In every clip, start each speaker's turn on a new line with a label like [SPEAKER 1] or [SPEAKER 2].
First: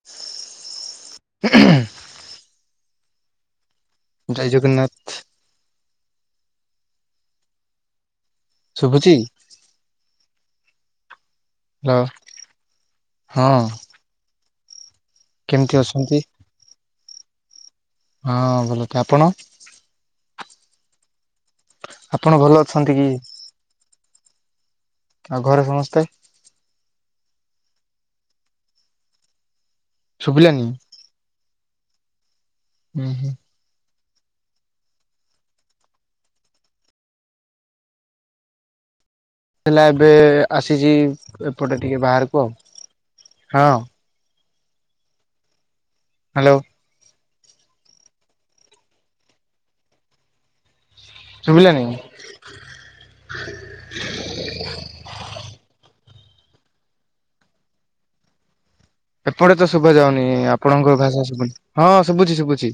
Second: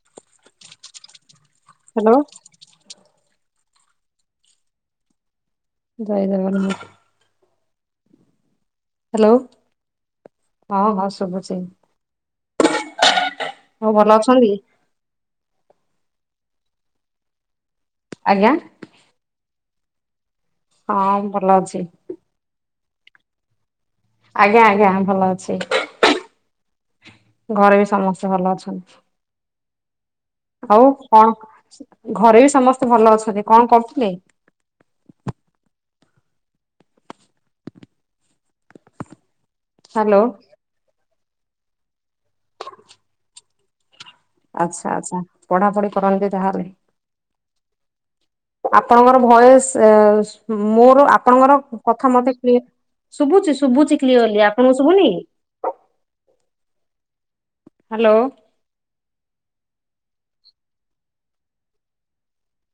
[SPEAKER 1] ହ
[SPEAKER 2] ହାଲୋ।
[SPEAKER 1] ଜୟ ଜଗନ୍ନାଥ।
[SPEAKER 2] ଜୟ ଜଗନ୍ନାଥ।
[SPEAKER 1] ଶୁଭୁଛି
[SPEAKER 2] ହାଲୋ ହଁ ହଁ ଶୁଭୁଚି।
[SPEAKER 1] ହଁ ହଁ।
[SPEAKER 2] ଆଉ ଭଲ ଅଛନ୍ତି?
[SPEAKER 1] କେମିତି ଅଛନ୍ତି? ହଁ
[SPEAKER 2] ଆଜ୍ଞା
[SPEAKER 1] ଭଲଛ ଆପଣ?
[SPEAKER 2] ହଁ ମୁଁ ଭଲ ଅଛି।
[SPEAKER 1] ଆପଣ ଭଲ ଅଛନ୍ତି କି?
[SPEAKER 2] ଆଜ୍ଞା ଆଜ୍ଞା ମୂ ଭଲ
[SPEAKER 1] ଆଉ
[SPEAKER 2] ଅଛି।
[SPEAKER 1] ଘରେ ସମସ୍ତେ?
[SPEAKER 2] ଘରେ ବି ସମସ୍ତେ ଭଲ ଅଛନ୍ତି।
[SPEAKER 1] ଶୁଭିଲାନି
[SPEAKER 2] ଆଉ କଣ, ଘରେ ବି ସମସ୍ତେ
[SPEAKER 1] ହୁଁ
[SPEAKER 2] ଭଲ
[SPEAKER 1] ହୁଁ
[SPEAKER 2] ଅଛନ୍ତି କଣ କରୁଥିଲେ?
[SPEAKER 1] ହେଲା ଏବେ
[SPEAKER 2] ହ୍ୟାଲୋ
[SPEAKER 1] ଆସିଚି। ଏପଟେ ଟିକେ ବାହାରକୁ ଆଉ। ହଁ।
[SPEAKER 2] ଆଚ୍ଛା ଆଚ୍ଛା ପଢାପଢି କରନ୍ତି
[SPEAKER 1] ହ୍ୟାଲୋ
[SPEAKER 2] ତାହେଲେ? ଆପଣଙ୍କର ଭୟସ ଏ ମୋର ଆପଣଙ୍କର
[SPEAKER 1] ଶୁଭିଲାନି
[SPEAKER 2] କଥା ମତେ କ୍ଲି ଶୁଭୁଚି ଶୁଭୁଚି କ୍ଲିୟରଲି ଆପଣଙ୍କୁ ଶୁଭୁନି? ହାଲୋ।
[SPEAKER 1] ଏପଟେ ତ ଶୁଭା ଯାଉନି ଆପଣଙ୍କ ଭାଷା ଶୁଭୁନି ହଁ ଶୁଭୁଚି ଶୁଭୁଚି।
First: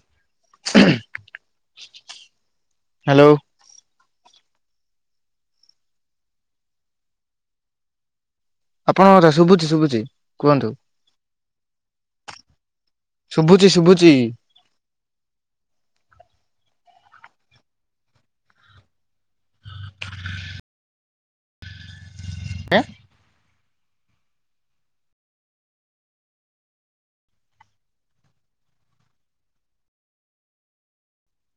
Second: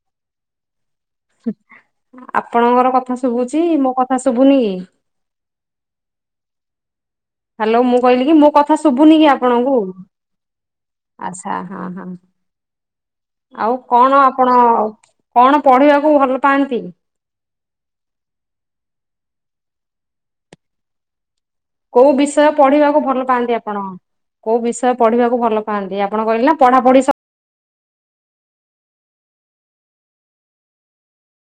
[SPEAKER 2] ଆପଣଙ୍କର କଥା
[SPEAKER 1] ହ୍ୟାଲୋ
[SPEAKER 2] ଶୁଭୁଚି। ମୋ କଥା ଶୁଭୁନି କି? ହାଲୋ ମୁଁ କହିଲି ମୋ କ ଥା
[SPEAKER 1] ଆପଣଙ୍କ
[SPEAKER 2] ଶୁଭୁନି କି
[SPEAKER 1] କଥା ଶୁଭୁଛି
[SPEAKER 2] ଆପଣଙ୍କୁ?
[SPEAKER 1] ଶୁଭୁଛି କୁହନ୍ତୁ
[SPEAKER 2] ଆଛା ହଁ ହଁ।
[SPEAKER 1] ଶୁଭୁଛି
[SPEAKER 2] ଆଉ
[SPEAKER 1] ଶୁଭୁଛି
[SPEAKER 2] କଣ ଆପଣ କଣ ପଢିବାକୁ ଭଲ ପାଆନ୍ତି? କୋଉ ବିଷୟ ପଢିବାକୁ ଭଲ ପାଆନ୍ତି ଆପଣ? କୋଉ ବିଷୟ ପଢିବାକୁ ଭଲ ପାଆନ୍ତି? ଆପଣ କହିଲେ ନା ପଢା ପଢି ସ